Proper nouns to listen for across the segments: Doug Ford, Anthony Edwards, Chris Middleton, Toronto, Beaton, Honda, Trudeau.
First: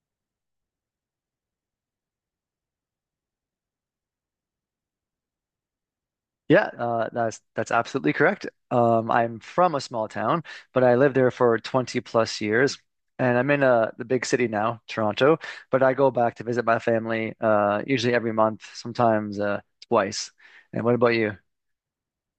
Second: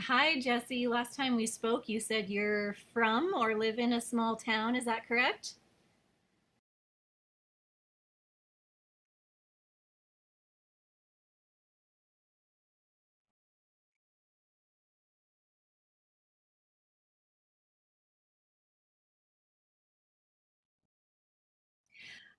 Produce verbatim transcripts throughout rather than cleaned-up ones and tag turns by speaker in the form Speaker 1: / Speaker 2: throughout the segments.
Speaker 1: Hi, Jesse. Last time we spoke, you said you're from or live in a small town. Is that correct?
Speaker 2: Yeah, uh, that's that's absolutely correct. Um, I'm from a small town, but I lived there for twenty plus years, and I'm in uh, the big city now, Toronto. But I go back to visit my family uh, usually every month, sometimes uh, twice. And what about you?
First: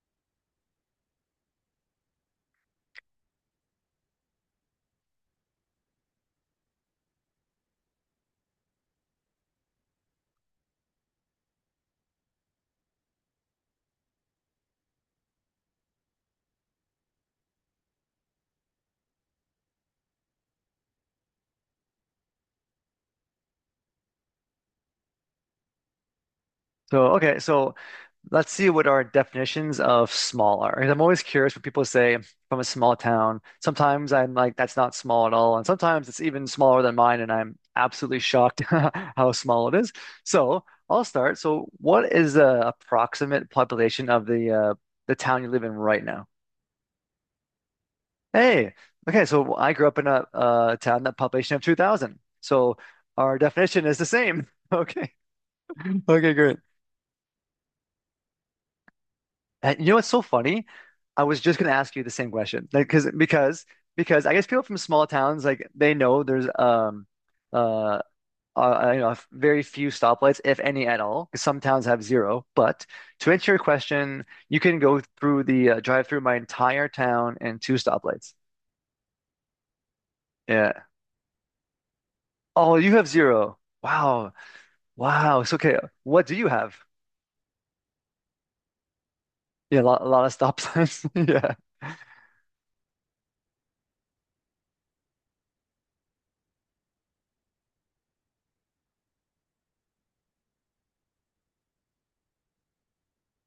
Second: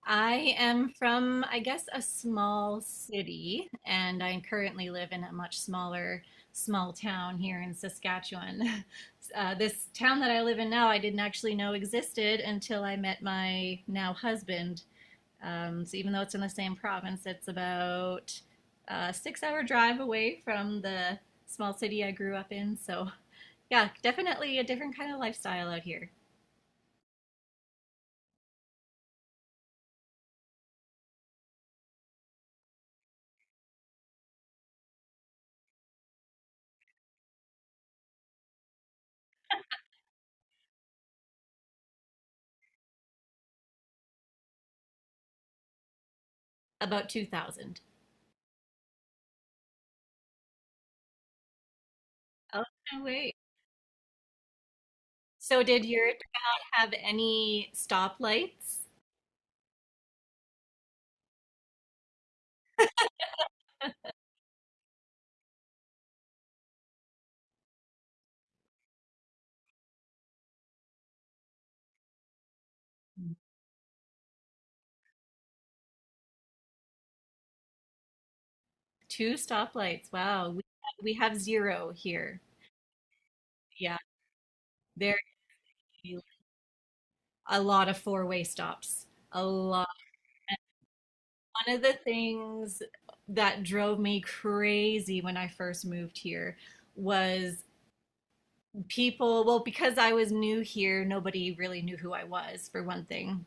Speaker 1: I am from, I guess, a small city, and I currently live in a much smaller small town here in Saskatchewan. Uh, this town that I live in now, I didn't actually know existed until I met my now husband. Um, so even though it's in the same province, it's about a six-hour drive away from the small city I grew up in. So. Yeah, definitely a different kind of lifestyle out here.
Speaker 2: So, okay, so let's see what our definitions of small are. Because I'm always curious when people say from a small town. Sometimes I'm like, that's not small at all. And sometimes it's even smaller than mine, and I'm absolutely shocked how small it is. So I'll start. So what is the approximate population of the uh, the town you live in right now?
Speaker 1: About two thousand.
Speaker 2: Hey, okay, so I grew up in a, a town that population of two thousand.
Speaker 1: Oh,
Speaker 2: So
Speaker 1: no way.
Speaker 2: our definition is the same. Okay.
Speaker 1: So did your
Speaker 2: Okay, great.
Speaker 1: town have any stoplights?
Speaker 2: And you know what's so funny? I was just gonna ask you the same question, like, because because because I guess people from small towns like they know there's um uh, uh you know very few stoplights if any at all. 'Cause some towns have zero. But to answer your question, you can go through the uh, drive through my entire town and two stoplights.
Speaker 1: Two stoplights. Wow. We
Speaker 2: Yeah.
Speaker 1: we have zero here.
Speaker 2: Oh, you have zero.
Speaker 1: Yeah.
Speaker 2: Wow.
Speaker 1: There
Speaker 2: Wow. So okay. What do you have?
Speaker 1: a lot of four-way stops. A
Speaker 2: Yeah, a
Speaker 1: lot.
Speaker 2: lot, a lot of stop signs.
Speaker 1: One of the things that drove me crazy when I first moved here was people, well, because I was new here, nobody really knew who I was, for one thing.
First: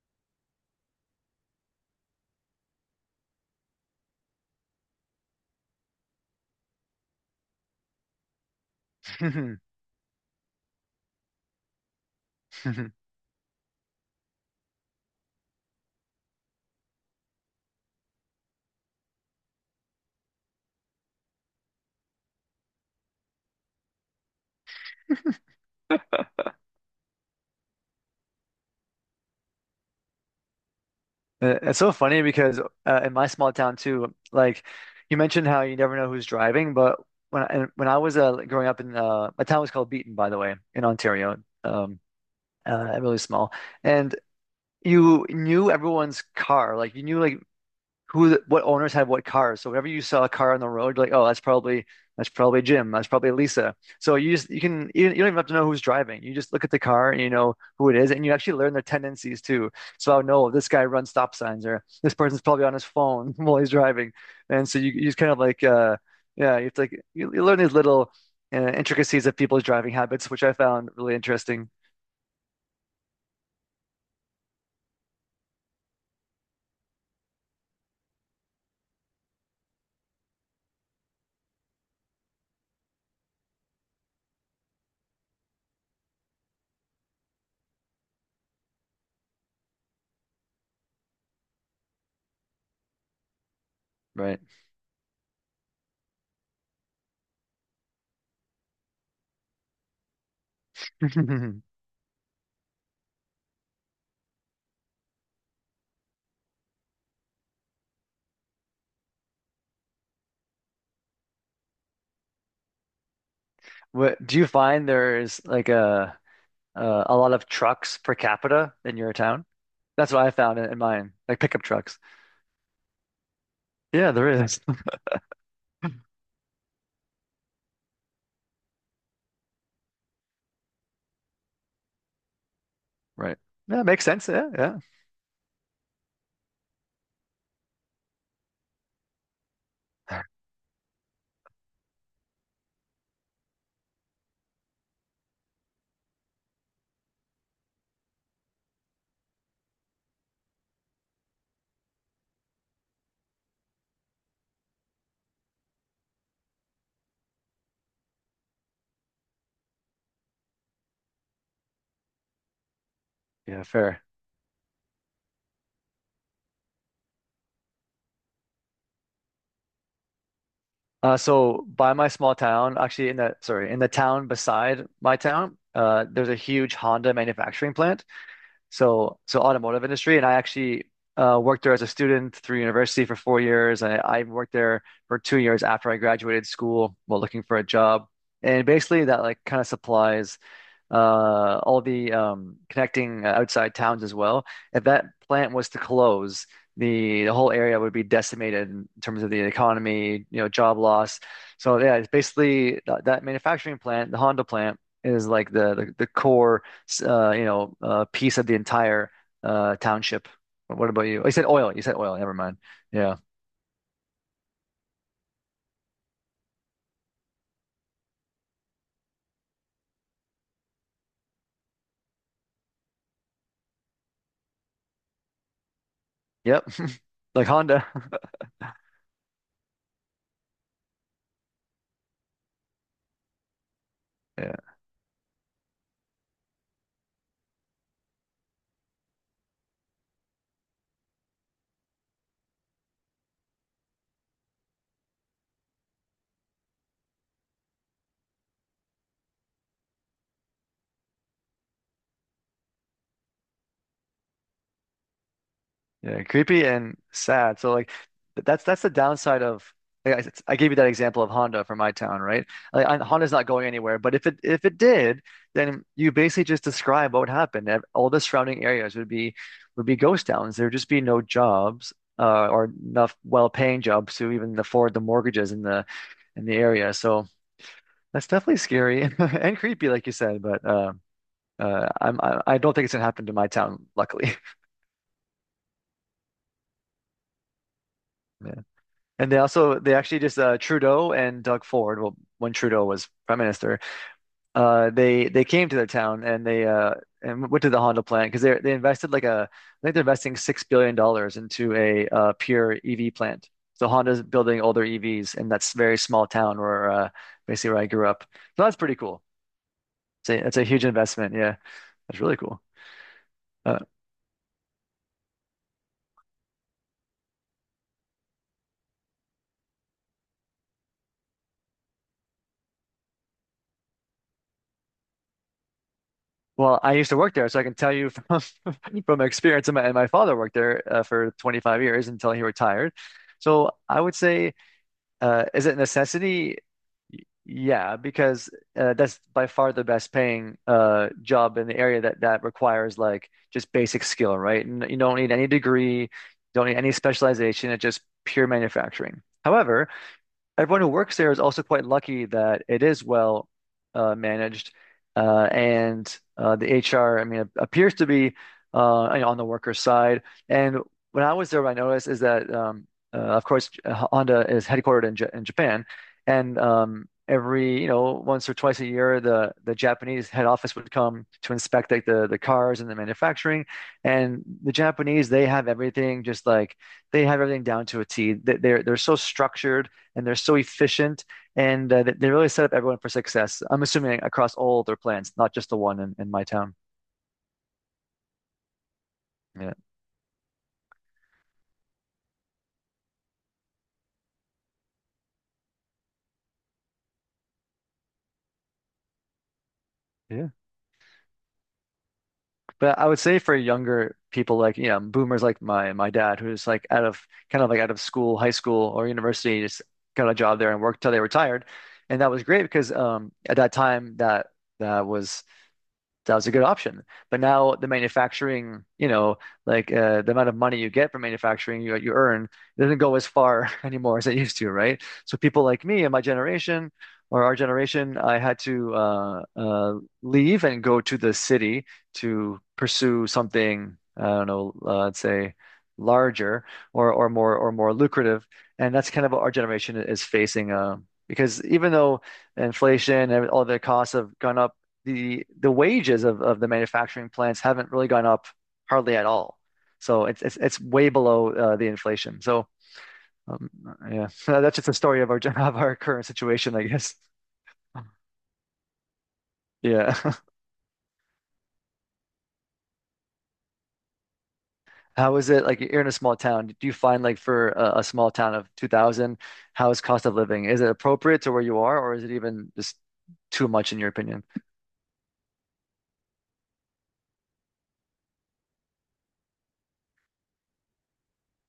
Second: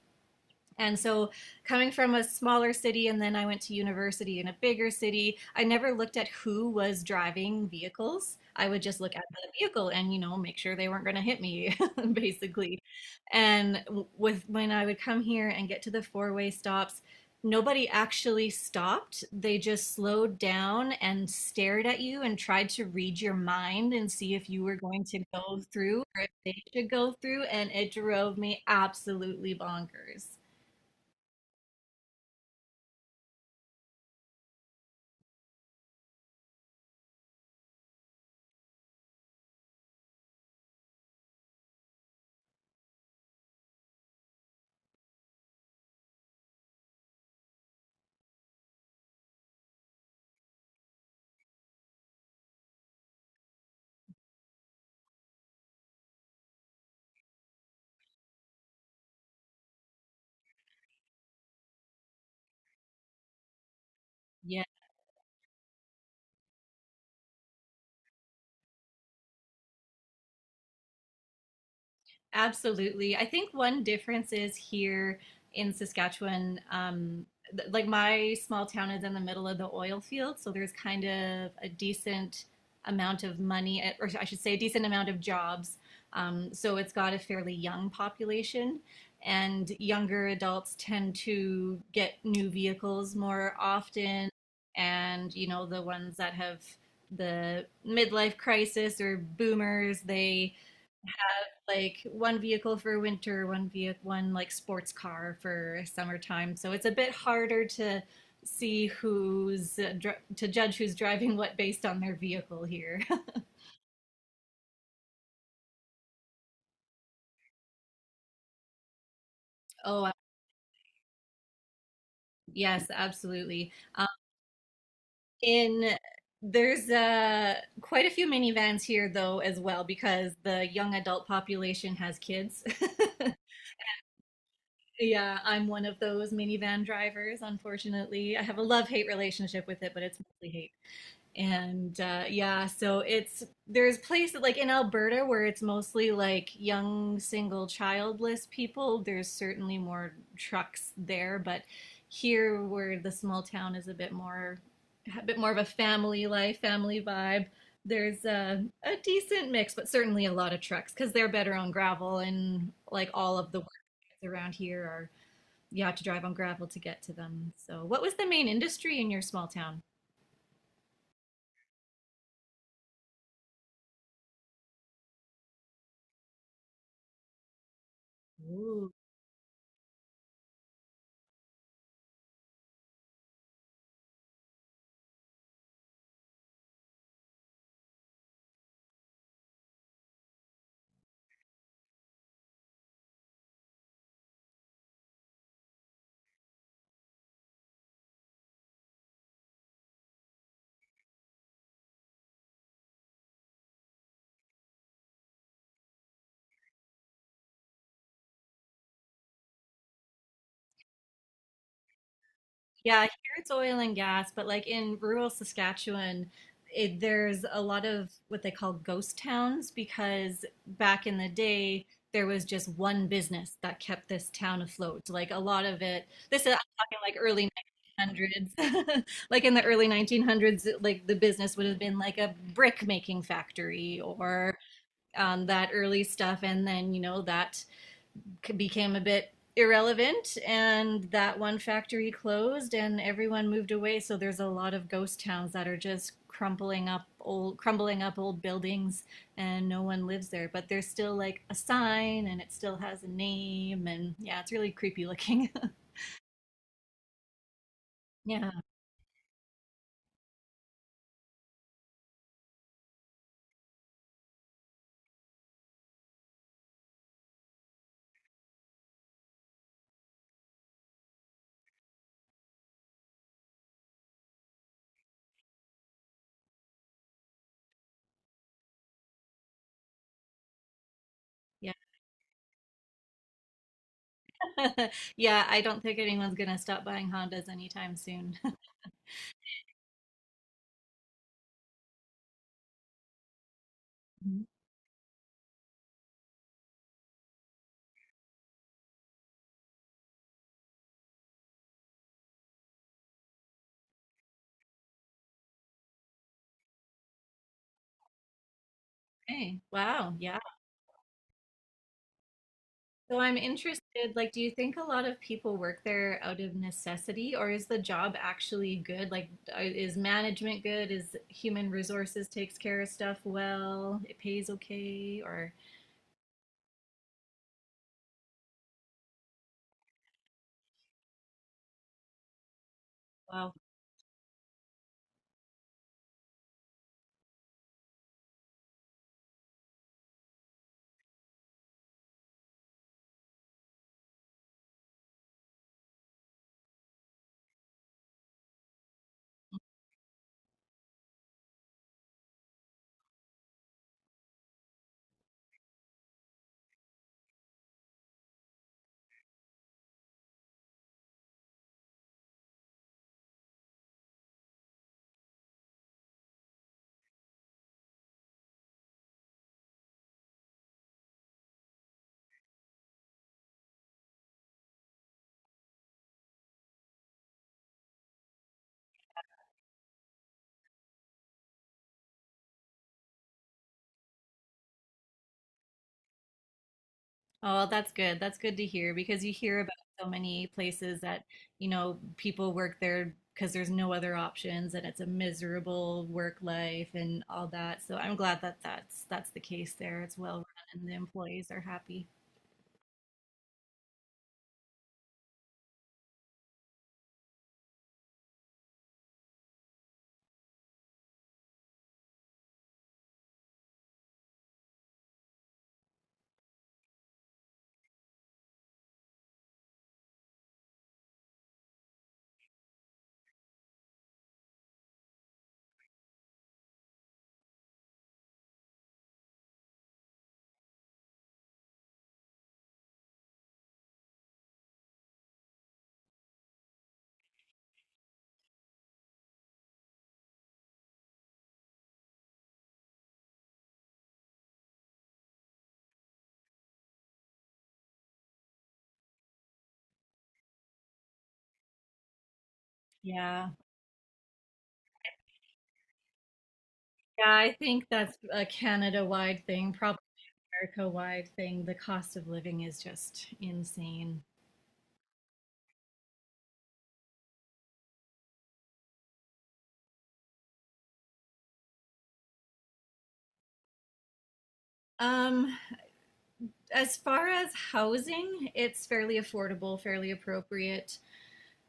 Speaker 1: And so, coming from a smaller city, and then I went to university in a bigger city, I never looked at who was driving vehicles. I would just look at the
Speaker 2: Yeah.
Speaker 1: vehicle and, you know, make sure they weren't going to hit me, basically. And w- with when I would come here and get to the four-way stops, nobody actually stopped. They just slowed down and stared at you and tried to read your mind and see if you were going to go through or if they should go through. And it drove me absolutely bonkers.
Speaker 2: Uh, It's so funny because uh, in my small town too, like you mentioned how you never know who's driving, but when I, when I was uh, like, growing up in uh, my town was called Beaton, by the way, in Ontario, um, uh, really small, and you knew everyone's car, like you knew like who what owners had what cars. So whenever you saw a car on the road, you're like, oh, that's probably that's probably Jim, that's probably Lisa. So you just you can you, don't even have to know who's driving. You just look at the car and you know who it is, and you actually learn their tendencies too. So I know this guy runs stop signs, or this person's probably on his phone while he's driving,
Speaker 1: Yeah,
Speaker 2: and so you you just kind of like uh yeah, you have to like, you, you learn these little uh, intricacies of people's driving habits, which I found really interesting.
Speaker 1: absolutely. I think one difference is here in Saskatchewan, um, th- like my small town is in the middle of the oil field, so there's kind of a decent amount of money, eh, or I should say, a decent amount of jobs. Um, so it's got a fairly young population, and younger adults tend to get new vehicles more often,
Speaker 2: Right.
Speaker 1: and you know, the ones that have the midlife crisis or boomers, they like one vehicle for winter, one vehicle, one like sports car for summertime. So it's a bit harder to see who's uh, dr- to judge who's driving what based on their vehicle here.
Speaker 2: What do you find there's like a uh, a lot of trucks per capita in your town.
Speaker 1: Oh,
Speaker 2: That's what I found in, in mine, like pickup trucks.
Speaker 1: yes, absolutely. Um,
Speaker 2: Yeah, there is.
Speaker 1: in There's uh, quite a few minivans here though as well because the young adult population has kids.
Speaker 2: Right. Yeah, makes sense. Yeah, yeah,
Speaker 1: Yeah, I'm one of those minivan drivers, unfortunately. I have a love-hate relationship with it, but it's mostly hate. And uh, yeah, so it's there's places like in Alberta where it's mostly like young single childless people. There's certainly more trucks there, but here where the small town is a bit more a bit more of a family life, family vibe. There's a, a decent mix, but certainly a lot of trucks because they're better on gravel, and like all of the
Speaker 2: yeah.
Speaker 1: work
Speaker 2: Fair.
Speaker 1: around here are, you have to drive on gravel to get to them. So what was the main industry in your small town?
Speaker 2: Uh, so by my small town, actually in the sorry, in the town beside my town, uh, there's a huge Honda manufacturing plant. So so automotive industry, and I actually uh, worked there as a student through university for four years. I, I worked there for two years after I graduated school while looking for a job. And basically that like kind of supplies uh, all the um, connecting uh, outside towns as well. If that plant was to close, the, the whole area would be decimated in terms of the economy, you know, job loss. So yeah, it's basically that, that manufacturing plant, the Honda plant, is like the the, the core, uh, you know, uh, piece of the entire uh, township. What about you? Oh, you said oil. You said oil. Never mind.
Speaker 1: Yeah, here
Speaker 2: Yeah.
Speaker 1: it's oil and gas, but like in rural Saskatchewan, it, there's a lot of what they call ghost towns because back in the day, there was just one business that kept this town afloat. Like a lot of it, this is, I'm
Speaker 2: Yep.
Speaker 1: talking like early
Speaker 2: Like Honda.
Speaker 1: nineteen hundreds. Like in the early nineteen hundreds, like the business would have been like a brick making factory or um, that early stuff. And then, you know, that became a bit irrelevant and that one factory closed and everyone moved away. So there's a lot of ghost towns that are just crumbling up old, crumbling up old buildings, and no one lives there, but there's still like a sign and it still has a name. And yeah, it's really creepy looking.
Speaker 2: Yeah, creepy and sad. So like th-
Speaker 1: Yeah.
Speaker 2: that's that's the downside of I, I I gave you that example of Honda from my town, right? Like I, Honda's not going anywhere, but if it if it did, then you basically just describe what would happen. Ev- All the surrounding areas would be would be ghost towns. There'd just be no jobs uh, or enough well-paying jobs to even afford the mortgages in the in the area. So that's definitely scary and creepy, like you said. But uh,
Speaker 1: Yeah.
Speaker 2: uh, I'm I, I don't think it's gonna happen to my town, luckily.
Speaker 1: Yeah, I don't think anyone's going to stop buying Hondas anytime soon.
Speaker 2: And they also they actually just uh, Trudeau and Doug Ford. Well, when Trudeau was prime minister, uh, they they came to their town and they uh, and went to the Honda plant because they they invested like a I think they're investing six billion dollars into a uh, pure E V plant. So Honda's building all their E Vs in that s- very small town where uh, basically where I grew up. So that's pretty cool.
Speaker 1: Okay, wow,
Speaker 2: It's
Speaker 1: yeah.
Speaker 2: a, it's a huge investment. Yeah, that's really cool.
Speaker 1: So I'm
Speaker 2: Uh,
Speaker 1: interested, like, do you think a lot of people work there out of necessity, or is the job actually good? Like, uh, is management good? Is human resources takes care of stuff well? It pays okay, or
Speaker 2: Well, I used to work there, so I can tell you from from experience. And my, and my father worked there uh, for twenty-five years until he retired.
Speaker 1: wow.
Speaker 2: So I would say, uh, is it a necessity? Yeah, because uh, that's by far the best paying uh, job in the area that that requires like just basic skill, right? And you don't need any degree, you don't need any specialization. It's just pure manufacturing. However, everyone who works there is also quite lucky that it is well uh, managed, uh, and uh, the H R, I mean, appears to be uh, you know, on the worker's side. And when I was there, what I noticed is that, um, uh, of course, Honda is headquartered in, J in Japan, and um, every you know once or twice a year, the the Japanese head office would come to inspect like the the cars and the manufacturing. And the Japanese, they have everything just like they have everything down to a T. They, they're they're so structured and they're so efficient and uh, they they really set up everyone for success. I'm assuming across all their plans, not just the one in, in my town.
Speaker 1: Oh, that's good. That's good to hear because you hear about
Speaker 2: Yeah.
Speaker 1: so many places that, you know, people work there because there's no other options and it's a miserable work life and all that. So I'm glad that that's that's the case there. It's well run
Speaker 2: Yeah.
Speaker 1: and the employees are happy.
Speaker 2: But I would say for younger people like, you know, boomers like my my dad, who's like out of kind of like out of school, high school or university, just got a job there and worked till they retired. And that was great because um at that time that that was That was a good option. But now the manufacturing, you know, like uh, the amount of money you get from manufacturing, you, you earn, it doesn't go as far anymore as it used to, right? So people like me and my generation or our generation, I had to uh, uh, leave and go to the city to pursue something, I don't know, uh, let's say larger or, or more or more lucrative. And that's kind of what our generation is facing uh, because even though inflation and all the costs have gone up, the the wages of, of the manufacturing plants haven't really gone up hardly at all. So it's it's, it's way below uh, the inflation. So
Speaker 1: Yeah.
Speaker 2: um, yeah, that's just a story of our of our current situation, I guess.
Speaker 1: Yeah, I think that's a Canada-wide thing, probably
Speaker 2: Yeah.
Speaker 1: America-wide thing. The cost of living is just insane.
Speaker 2: How is it like you're in a small town? Do you find like for a, a small town of two thousand, how is cost of living? Is it appropriate to where you are, or is it even just too much in your opinion?
Speaker 1: Um, as far as housing, it's fairly affordable, fairly appropriate.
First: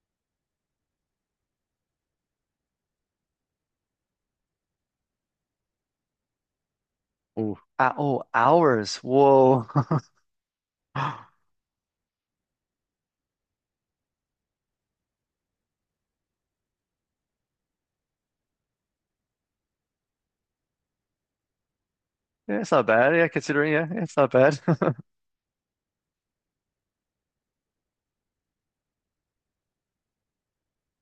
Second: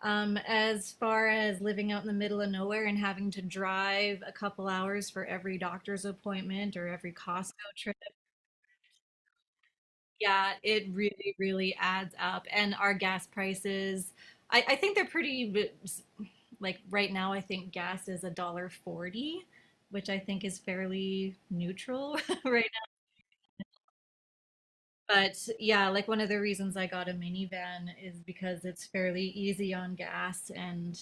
Speaker 1: Um, as far as living out in the middle of nowhere and having to drive a couple hours for every doctor's appointment or every Costco
Speaker 2: Ooh. Uh,
Speaker 1: trip,
Speaker 2: oh, hours. Whoa.
Speaker 1: yeah, it really, really adds up. And our gas prices, I, I think they're pretty, like right now I think gas is a dollar forty, which I think is fairly neutral
Speaker 2: Yeah,
Speaker 1: right
Speaker 2: it's not bad. Yeah, considering, yeah, yeah, it's not bad.
Speaker 1: now. But yeah, like one of the reasons I got a minivan is because it's fairly easy on gas, and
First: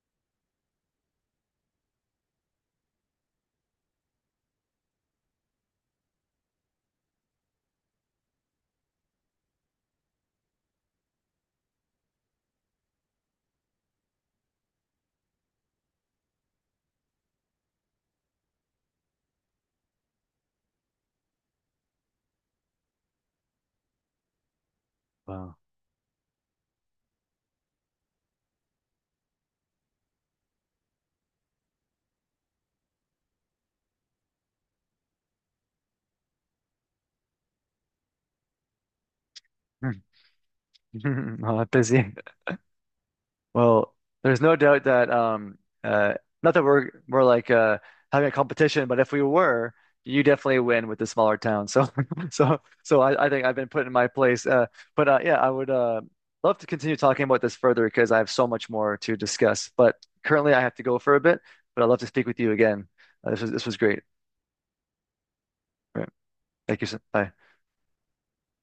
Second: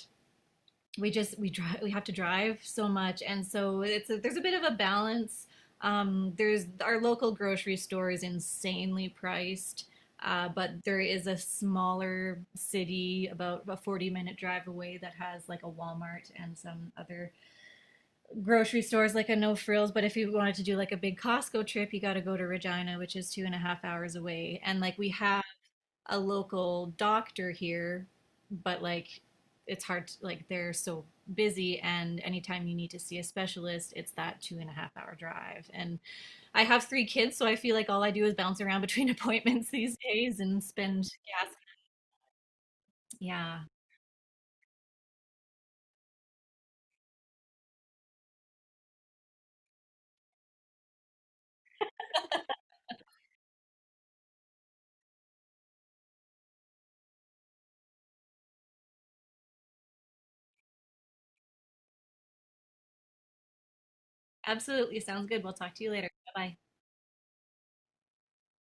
Speaker 1: we just we drive we have to drive so much. And so it's a, there's a bit of a balance. Um, there's Our local grocery store is insanely priced. Uh, but there is a smaller city about a forty minute drive away that has like a Walmart and some other grocery stores like a No Frills. But if you wanted to do like a big Costco trip, you got to go to Regina, which is two and a half hours away. And like we have
Speaker 2: Wow.
Speaker 1: a local doctor here, but like, it's hard to, like they're so busy, and anytime you need to see a specialist, it's that two and a half hour drive. And I have three kids, so I feel like all I do is bounce around between appointments these days and spend gas.
Speaker 2: Oh, I'm busy.
Speaker 1: Yeah,
Speaker 2: Well, there's no doubt that um uh not that we're we're like uh having a competition, but if we were, you definitely win with the smaller town. So so so I, I think I've been put in my place. Uh but uh yeah, I would uh love to continue talking about this further because I have so much more to discuss. But currently I have to go for a bit, but I'd love to speak with you again. Uh, this was this was great.
Speaker 1: absolutely. Sounds good. We'll talk to you later. Bye.
Speaker 2: Thank you. Sir. Bye.